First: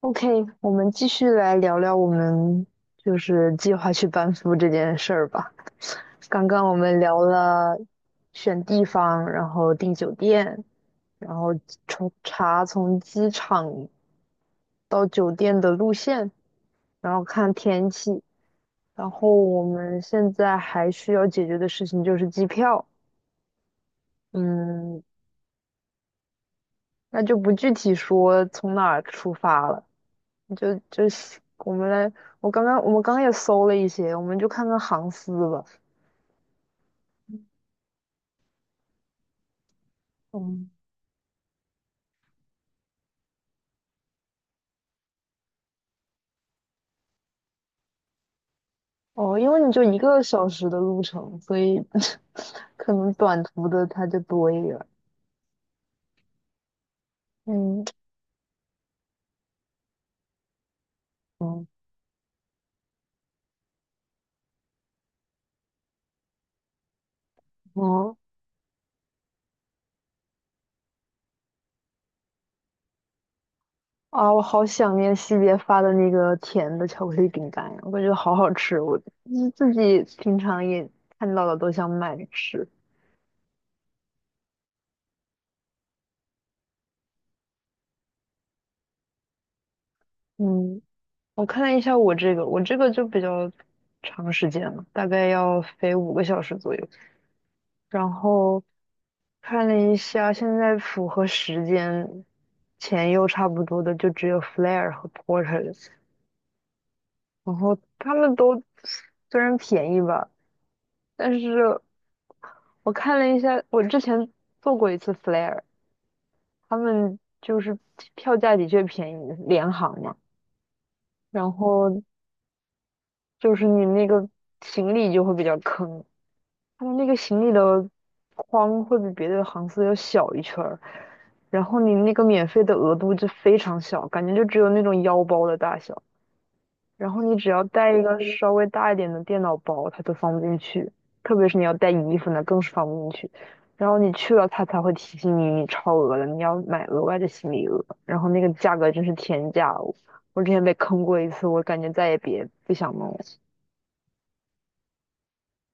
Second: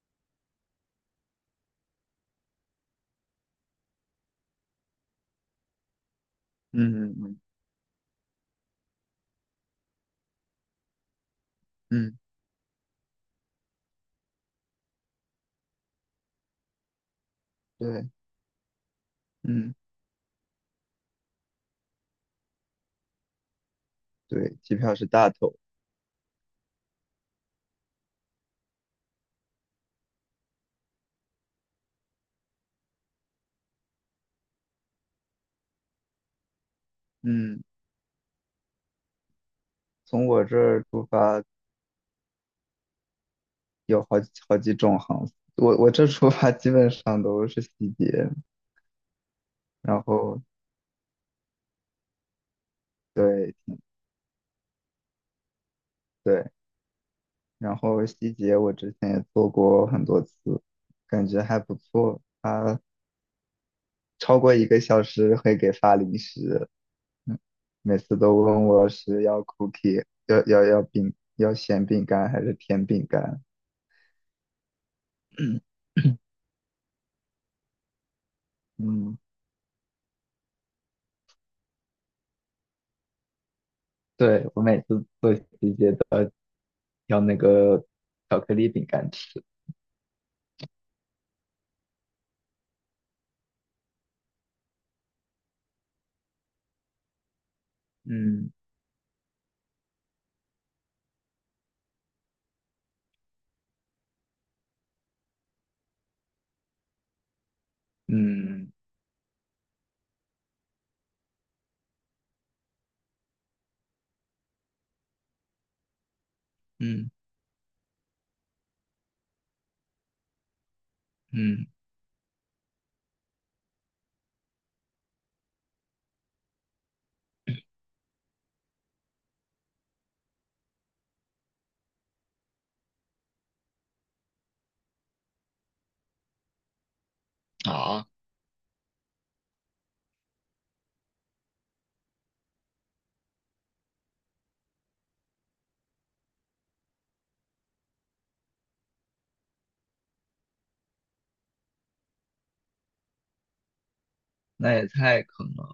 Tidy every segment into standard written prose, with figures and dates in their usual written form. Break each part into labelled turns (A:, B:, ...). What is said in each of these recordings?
A: OK，我们继续来聊聊我们就是计划去班夫这件事儿吧。刚刚我们
B: 嗯
A: 聊
B: 嗯
A: 了选地方，然后订酒店，然后
B: 嗯，
A: 从
B: 嗯
A: 查从机场到酒店的路线，然后看天
B: 对，
A: 气，然后我
B: 嗯
A: 们现在还需要解决的事情就是机票。
B: 对，机票
A: 嗯，
B: 是大头。
A: 那就不具体说从哪儿出发了。就是我们来，我们刚刚也搜了一些，我们就看看航司吧。
B: 嗯，从我这
A: 嗯，
B: 儿出发有好几种航司我这出发基本上都是西捷，
A: 哦，因为你就一
B: 然
A: 个
B: 后
A: 小时的路程，所以 可能短
B: 对
A: 途的它就多一点儿。
B: 对，然
A: 嗯，
B: 后西捷我之前也坐过很多次，感觉还
A: 嗯，
B: 不错。他超过1个小时会给发零食，嗯每
A: 哦
B: 次都问我是要 cookie，要饼，要咸饼干还是甜饼干。
A: 啊，我好想念西别发的那 个甜的巧克力饼干呀，我感觉好好吃，我就
B: 嗯，
A: 是自己平常也看到了都想买着吃。
B: 对，我每次做题节都要挑那个巧克力饼干吃。
A: 嗯，我看了一下我这个，我这个就比较长时间了，大概要飞5个小时左右。然
B: 嗯
A: 后看了一下，现在符合时间、钱又差不多的，就只有 Flair 和 Porter，然后他们都
B: 嗯
A: 虽然便宜吧，但是我看了一下，我之前做过一次 Flair，他
B: 嗯
A: 们就是票价的确便宜，联航嘛，然
B: 嗯，
A: 后就是你那个行李就会比较坑，他们那个行李的框会比别的航司要小一圈儿，然后你那个免费的额度就非常小，感觉就只有那种腰包的大小。然后你只要带一
B: 啊，
A: 个稍微大一点的电脑包，它都放不进去，特别是你要带衣服那更是放不进去。然后你去了，它才会提醒你你超额了，你要买额外的行李额。然后那个价格真是天价哦！我之前被坑过一次，我感觉再也别不想弄了。
B: 那也太坑了。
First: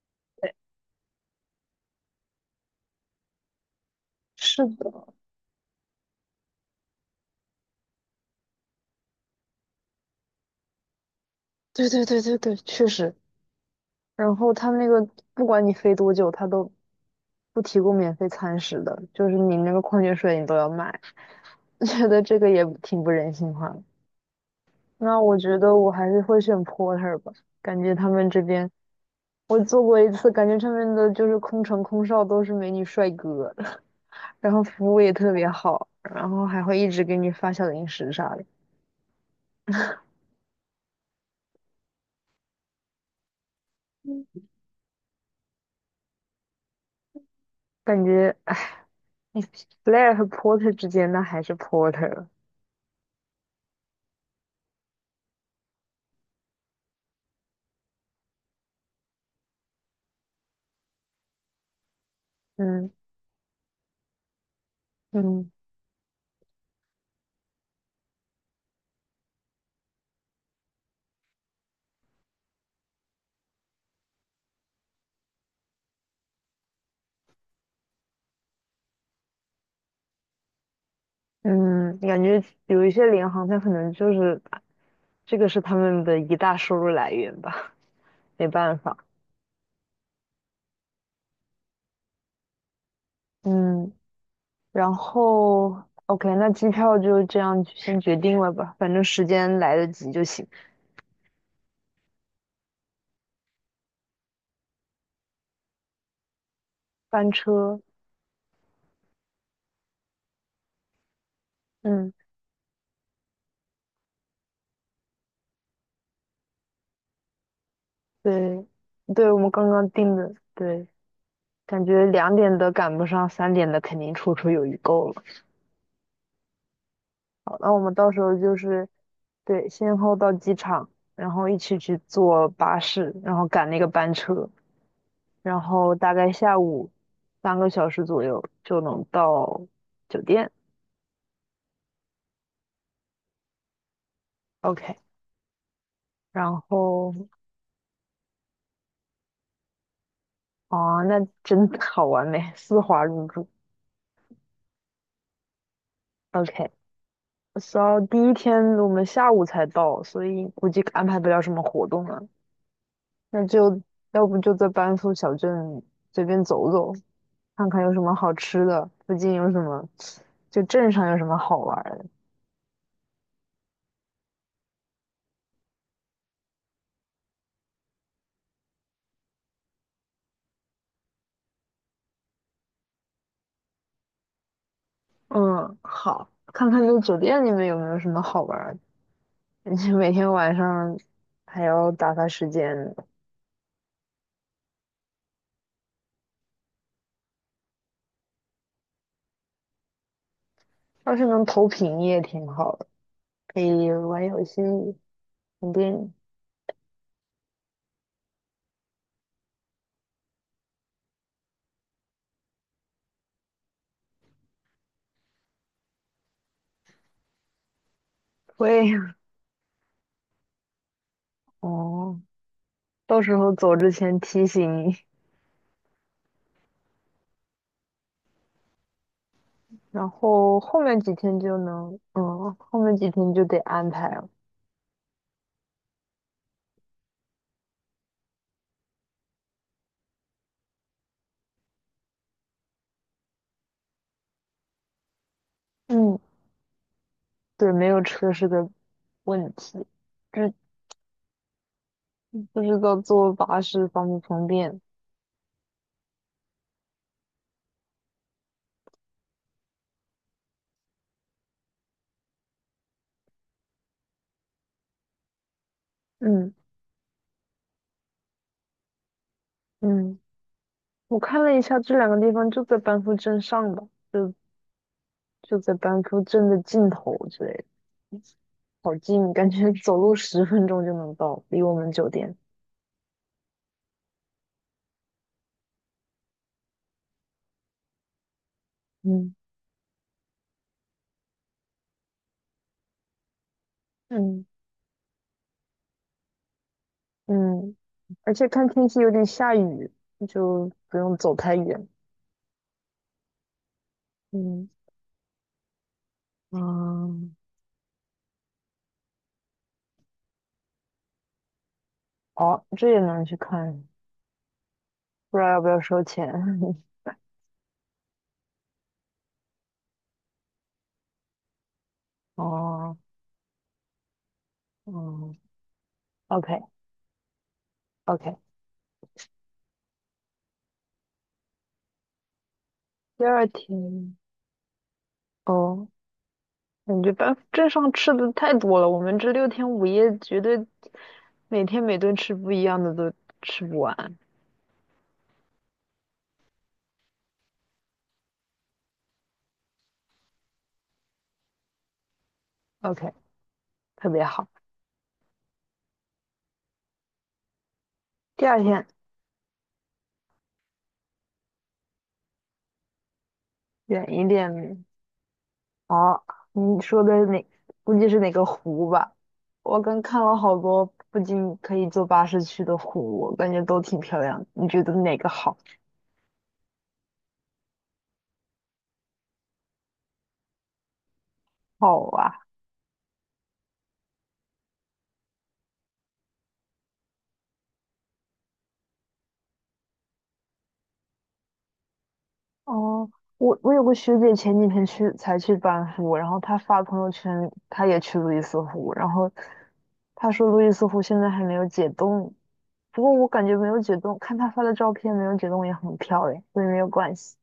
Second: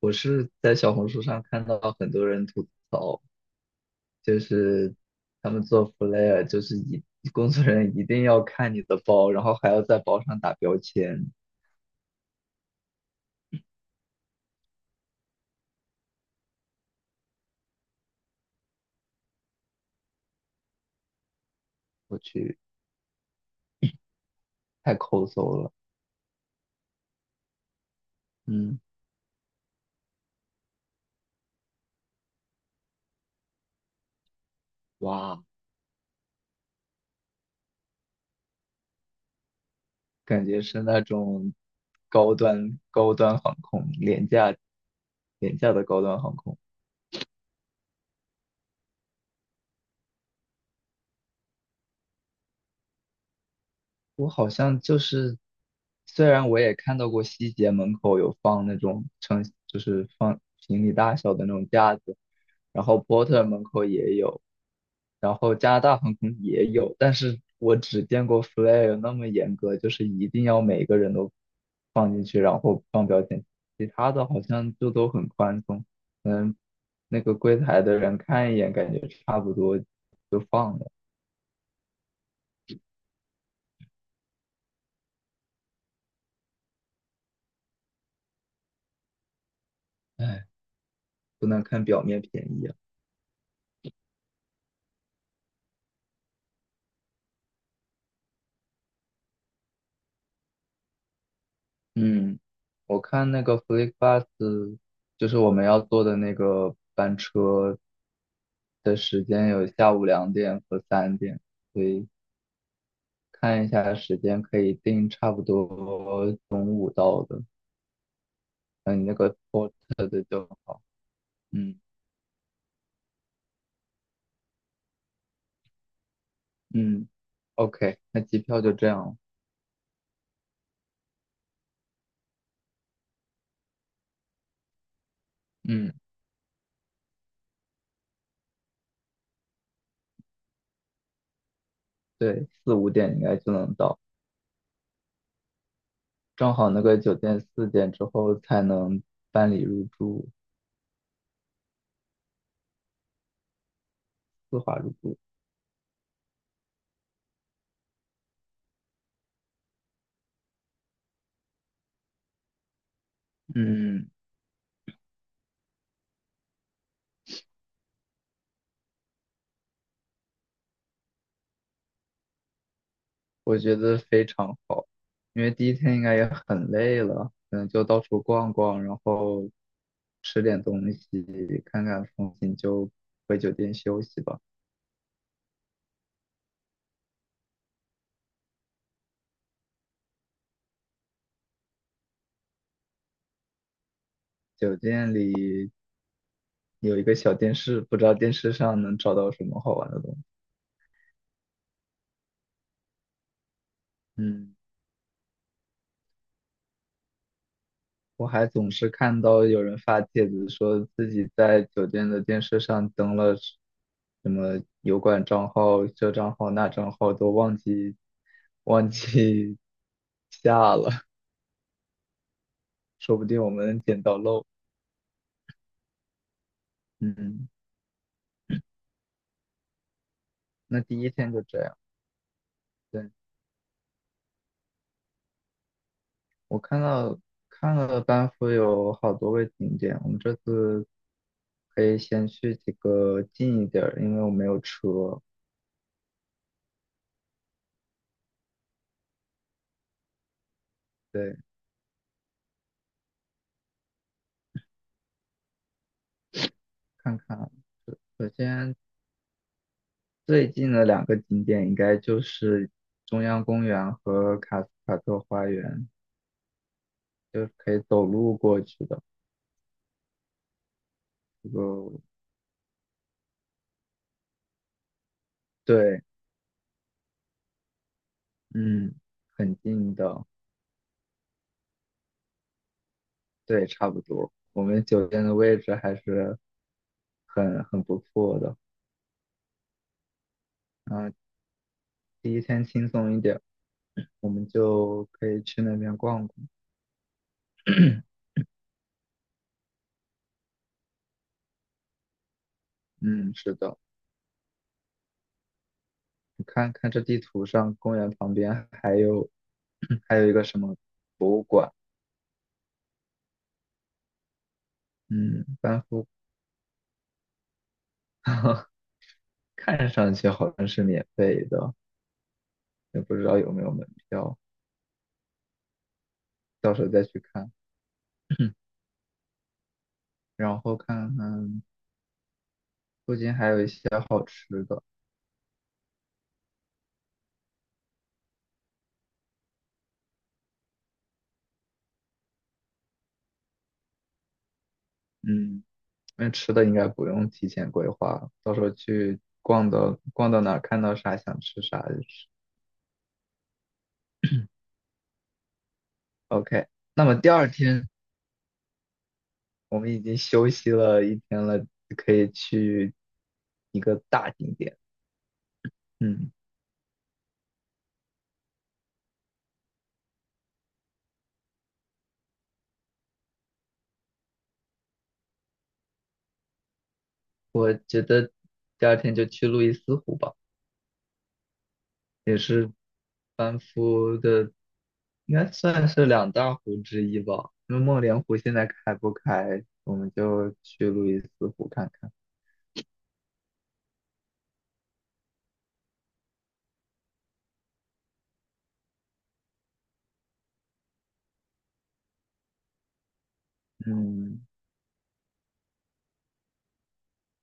B: 我是在小红书上看到很多人吐槽，就
A: 是
B: 是
A: 的，
B: 他们做 flair，就是一工作人员一定要看你的包，然后还要在包上打标签。
A: 对对对对对，确实，然后他们那个不管你飞多久，他都不提供免费餐食的，就是你那个矿泉水你都要买，觉
B: 我
A: 得这个
B: 去，
A: 也挺不人性化的。
B: 太
A: 那
B: 抠
A: 我
B: 搜
A: 觉
B: 了。
A: 得我还是会选 porter 吧，感觉他们这边
B: 嗯，
A: 我做过一次，感觉上面的就是空乘空少都是美女帅哥，然后服务也特
B: 哇。
A: 别好，然后还会一直给你发小零食啥的，
B: 感觉是那种高端航空，廉
A: 嗯
B: 价廉价的高端航空。
A: 感觉哎，Blair 和 porter 之间那还是 porter，
B: 我好像就是，虽然我也看到过西捷门口有放那种成就是放行李大小的那种架子，然
A: 嗯
B: 后波特门口也有，然
A: 嗯。
B: 后加拿大航空也有，但是我只见过 Flair 那么严格，就是一定要每个人都放进去，然后放标签，其他的好像就都很宽松，嗯，那个柜台的人看一眼，感觉差不多就放了，
A: 嗯，感觉有一些联行，它可能就是这个是他们的一大收入来源吧，没办法。
B: 哎，不能看表面便宜啊。
A: 嗯，然后 OK，那机票就这样先决定了吧，反正时间来得及就行。
B: 嗯，我看那个 FlixBus，就是我们要坐的那个班
A: 班
B: 车
A: 车，
B: 的时间有下午2点和3点，所以
A: 嗯，
B: 看一下时间可以定差不多中午到的。
A: 对，
B: 那你那
A: 对，
B: 个
A: 我们刚
B: port
A: 刚订
B: 的
A: 的，
B: 就好。
A: 对，
B: 嗯
A: 感觉2点的赶不上，3点的肯定绰绰有余够了。
B: 嗯
A: 好，那我们
B: ，OK，
A: 到时
B: 那
A: 候
B: 机
A: 就
B: 票就这
A: 是
B: 样。
A: 对，先后到机场，然后一起去坐巴士，然后赶那个班车。然
B: 嗯，
A: 后大概下午3个小时左右就能到酒店。
B: 对，四五点应该就能到，
A: OK，然
B: 正好那个酒
A: 后
B: 店4点之后才能办理入住，
A: 啊，那真的好完美，丝滑入住。
B: 丝滑入住。
A: OK，so 第一天我们下午才到，所以估计安排不了什么活动了。那就
B: 嗯。
A: 要不就在班夫小镇随便走走，看看有什么好吃的，附近有什么，就镇上有什么好玩儿的。
B: 我觉得非常好，因为第一天应该也很累了，可能就到处逛逛，然后吃点东西，看看风景，就回酒店休息吧。
A: 嗯，好，看看这个酒店里面有没有什么好玩儿的。你每天晚上还要打发时间，
B: 酒店里有一个小电视，不知道电视上能找到什么好玩的东西。
A: 要是能投屏也挺好的，可以玩游
B: 嗯，
A: 戏、肯定影。
B: 我还总是看到有人发帖子说自己在酒店的电视上登了什么油管账号、这账号、那账号，都忘记忘
A: 会
B: 记 下了。
A: 哦，
B: 说
A: 到
B: 不
A: 时
B: 定我
A: 候走
B: 们
A: 之
B: 捡到
A: 前提
B: 漏。
A: 醒你，
B: 嗯，
A: 然后后
B: 那
A: 面
B: 第一
A: 几
B: 天
A: 天
B: 就
A: 就
B: 这样。
A: 能，嗯，后面几
B: 对，
A: 天就得安排了。
B: 我看到看了班服有好多位景点，我们这次可以先去几个近一点儿，因为我没有车。
A: 嗯，对，没有车是个问题，这
B: 对，
A: 不知道坐巴士方不方便。
B: 看看。首首先最近的两个景点应该就是中央公园和卡斯卡特花园，
A: 嗯
B: 就是可以走路过去的。
A: 嗯，我看
B: 这
A: 了一下，
B: 个
A: 这两个地方就在班夫镇上吧。就就在
B: 对，
A: 班夫镇的尽头之类的，好
B: 嗯，
A: 近，感
B: 很
A: 觉
B: 近
A: 走路
B: 的，
A: 10分钟就能到，离我们酒店。
B: 对，差不多。我们酒店的位置还是很不错的。
A: 嗯
B: 啊、第一天轻松一点，我
A: 嗯
B: 们就可以去那边逛逛。
A: 嗯，而且看天气有点下雨，就不用走太远。
B: 嗯，是的，
A: 嗯
B: 你看看这地
A: 嗯，
B: 图上，公园旁边还有 还有一个什么馆？
A: 哦，这也能去看，不知
B: 嗯，
A: 道要不要
B: 班
A: 收
B: 夫，
A: 钱。
B: 看上去好像是免费的，
A: 哦，
B: 也不知道有没有门票，
A: 哦 o k
B: 到时候再去看。
A: OK。
B: 然后看看附
A: 第
B: 近
A: 二
B: 还有一些
A: 天，
B: 好吃的，
A: 哦，感觉班夫镇上吃的太多了，我们这6天5夜绝对每天每顿吃不一样的都吃不完。
B: 嗯，那吃的应该不用提前规划，到时候去逛的，逛到哪儿看到啥想吃啥就吃。
A: OK，特别好。
B: OK，那么第二天
A: 第二天
B: 我们已经休息了一天了，就可以去一个
A: 远一
B: 大景点。
A: 点，哦，
B: 嗯，
A: 你说的哪？估计是哪个湖吧？我刚看了好多附近可以坐巴士去的湖，我感觉都挺漂亮的你觉得哪个好？
B: 我觉得第二天就去路易斯湖吧，
A: 好啊！
B: 也是班夫的，应该算是两大湖之一吧。因为梦莲湖现在开不开，我们就去路易斯湖看看。
A: 哦，我有个学姐前几天才去班夫，然后她发朋友圈，她也去路易斯湖，然后她说路易斯湖现在还没有解冻，不过我感觉没有解冻，看
B: 嗯，
A: 她发的照片没有解冻也很漂亮，所以没有关系，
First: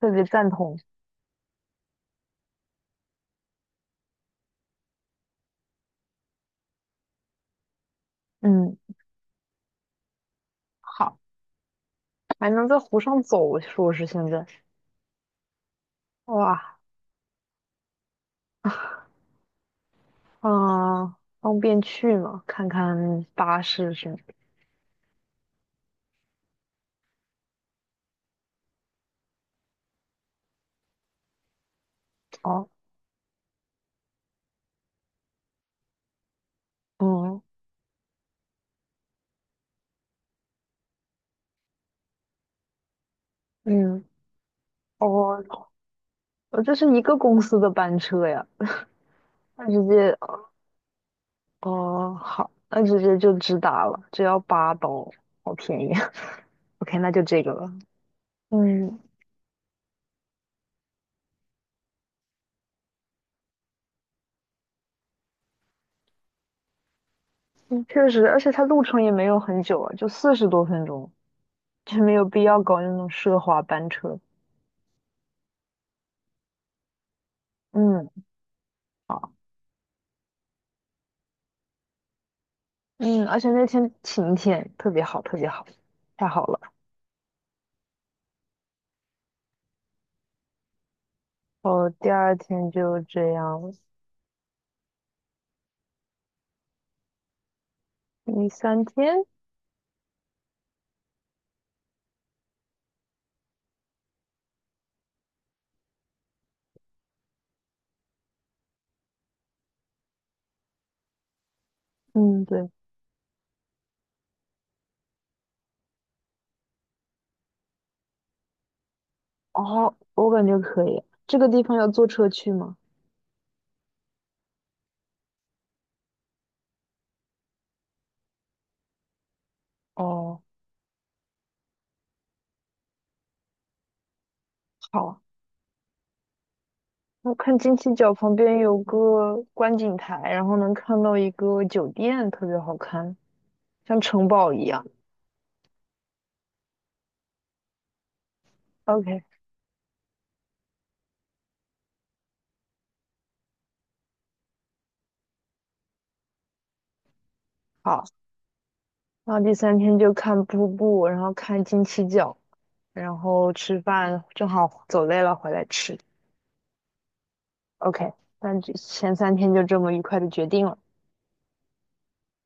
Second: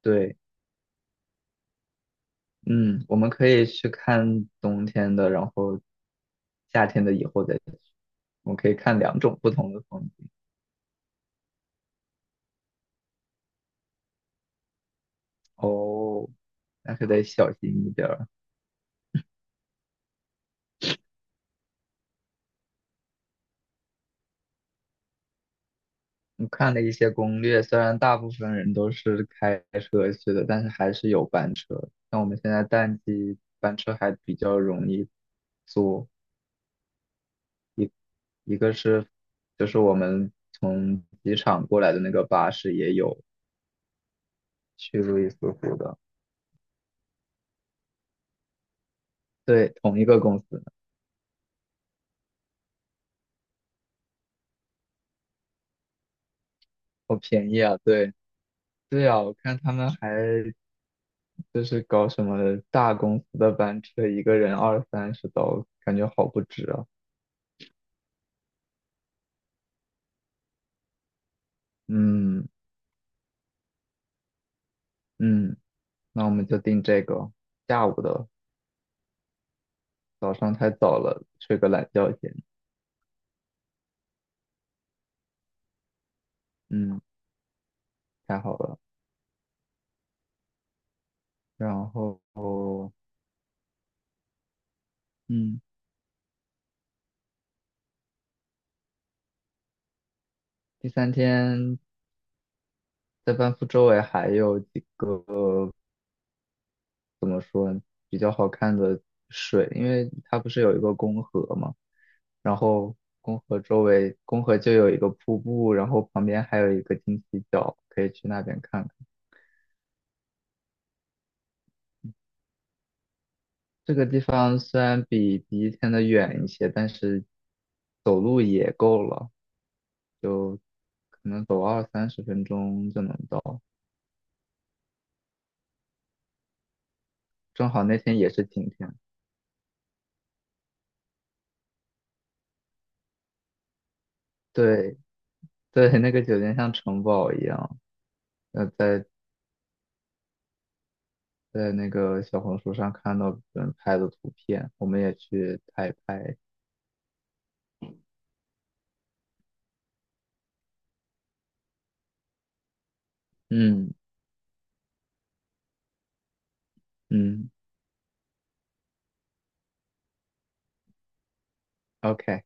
A: 特别
B: 对，
A: 赞同。
B: 嗯，我们可以去看冬天的，然后夏天的以后再去，我们可以
A: 嗯。
B: 看两种不同的风景。
A: 好，还能在湖上走，说是现在，
B: 哦，
A: 哇，
B: 那可得小心一点儿。
A: 啊，方便去吗？看看巴士是
B: 我看了一些攻略，虽然大部分人都是开车去的，但是还是有班车。像我们现在
A: 哦，
B: 淡季，班车还比较容易坐。
A: 嗯
B: 一个是，就是我们从机场过来的那个巴士也有
A: 嗯，
B: 去路易斯
A: 哦，
B: 湖的，
A: 呃这是一个公司的班车呀，那
B: 对，
A: 直
B: 同一
A: 接
B: 个公司，
A: 哦，好，那直接就直达了，只要8刀，好便宜。OK，那
B: 好
A: 就这
B: 便
A: 个
B: 宜
A: 了。
B: 啊！对，
A: 嗯，
B: 对啊，我看他们还就是搞什么大公司的班车，一个人二三十刀，感觉好不值啊。
A: 嗯确实，而且它路程也没有很久啊，就40多分钟，就没有必
B: 嗯
A: 要搞那种奢华班车。
B: 嗯，那我们就定这个下午
A: 嗯。
B: 的，
A: 好。
B: 早上太早了，睡个懒觉先。
A: 嗯，而且那天晴天，特别好，特别好，太好了。
B: 嗯，太好了。然
A: 哦，第
B: 后，
A: 二天就这样，
B: 嗯，
A: 第三天，
B: 第三天在班夫周围还有几个怎么说比较好看的水，因为它不是有一个公河嘛，
A: 嗯，
B: 然
A: 对，
B: 后公河周围，公河就有一个瀑布，然后旁边还有一个金鸡角，可以去那边看
A: 哦，我感觉可以。这个地方要坐车去吗？
B: 这个地方虽然比第一天的远一些，但是走路也够了，
A: 哦，
B: 可能走二三十分钟就能到。
A: 好。我看
B: 正
A: 金
B: 好
A: 七
B: 那
A: 角
B: 天也
A: 旁
B: 是
A: 边
B: 晴
A: 有
B: 天，
A: 个观景台，然后能看到一个酒店，特别好看，像城堡一样。
B: 对对，那个酒店像城堡一样。呃，在
A: OK，
B: 在那个小红书上看到别人拍的图片，我们也去拍一拍。
A: 好。然后第三天就看瀑布，然后看金七角，然后吃
B: 嗯
A: 饭，正好走累了回来吃。
B: 嗯
A: OK，那就前三天就这么愉快的决定了。
B: ，OK。